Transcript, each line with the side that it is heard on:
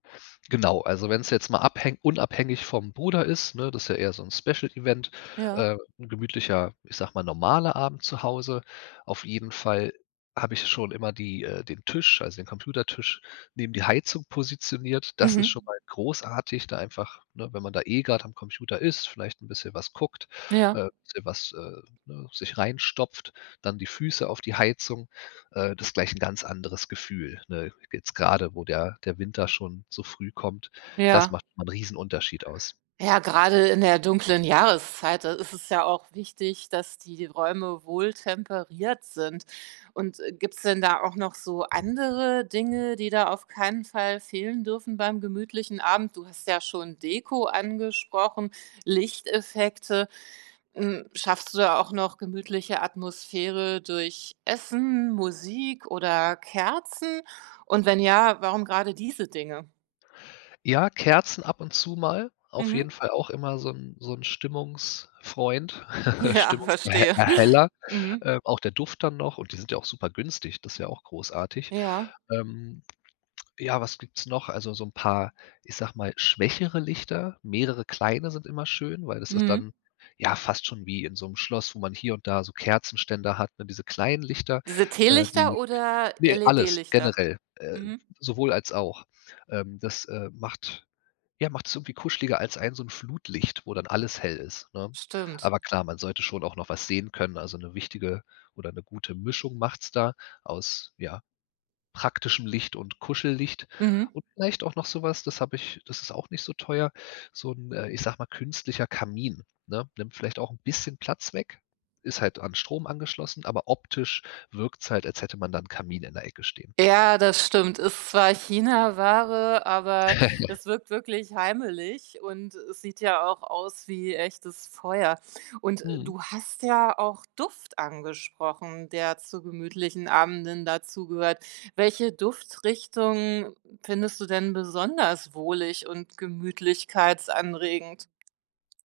left: Genau, also, wenn's jetzt mal abhängt unabhängig vom Bruder ist, ne, das ist ja eher so 'n Special Event,
right: Ja.
left: äh, 'n gemütlicher, ich sage mal normaler Abend zu Hause. Auf jeden Fall habe ich schon immer die äh, den Tisch, also, den Computertisch neben die Heizung positioniert. Das ist schon
right: Mhm.
left: mal großartig, da einfach ne, wenn man da eh grad am Computer ist, vielleicht 'n bisschen was guckt,
right: Ja.
left: äh, bisschen was, äh, ne, sich reinstopft, dann die Füße auf die Heizung, äh, das gleich 'n ganz anderes Gefühl, ne? Jetzt gerade, wo der der Winter schon so früh kommt, das
right: Ja.
left: macht 'nen Riesenunterschied aus.
right: Ja, gerade in der dunklen Jahreszeit, da ist es ja auch wichtig, dass die Räume wohltemperiert sind und gibt's denn da auch noch so andere Dinge, die da auf keinen Fall fehlen dürfen beim gemütlichen Abend? Du hast ja schon Deko angesprochen Lichteffekte. Hm, schaffst du da auch noch gemütliche Atmosphäre durch Essen, Musik oder Kerzen und wenn ja, warum gerade diese Dinge?
left: Ja, Kerzen ab und zu mal, auf
right: Mhm.
left: jeden Fall auch immer so 'n so 'n Stimmungsfreund
right: Ja,
left: Stimmungser
right: verstehe.
left: Erheller,
right: Mhm.
left: ähm, auch der Duft dann noch und die sind ja auch super günstig, das ist ja auch großartig.
right: Ja.
left: Ähm, ja, was gibt's noch? Also, so 'n paar, ich sage mal schwächere Lichter, mehrere kleine sind immer schön, weil das ist
right: Mhm.
left: dann ja fast schon wie in so 'nem Schloss, wo man hier und da so Kerzenständer hat, ne, diese kleinen Lichter,
right: Diese
left: äh,
right: Teelichter
left: die
right: oder
left: ne, alles,
right: LED-Lichter?
left: generell, äh
right: Mhm.
left: sowohl als auch. Ähm, das, äh, macht ja, macht's irgendwie kuscheliger als ein so 'n Flutlicht, wo dann alles hell ist, ne?
right: Stimmt.
left: Aber klar, man sollte schon auch noch was sehen können, also, 'ne wichtige oder 'ne gute Mischung macht's da aus, ja, praktischem Licht und Kuschellicht
right: Mhm.
left: und vielleicht auch noch so was das habe ich das ist auch nicht so teuer, so 'n, äh, ich sage mal, künstlicher Kamin, ne, nimmt vielleicht auch 'n bisschen Platz weg, ist halt an den Strom angeschlossen, aber optisch wirkt's halt, als hätte man da 'nen Kamin in der Ecke stehen.
right: Ja, das stimmt. Ist zwar Chinaware, aber es wirkt wirklich heimelig und es sieht ja auch aus wie echtes Feuer und
left: Mhm.
right: du hast ja auch Duft angesprochen, der zu gemütlichen Abenden dazugehört. Welche Duftrichtung findest du denn besonders wohlig und gemütlichkeitsanregend?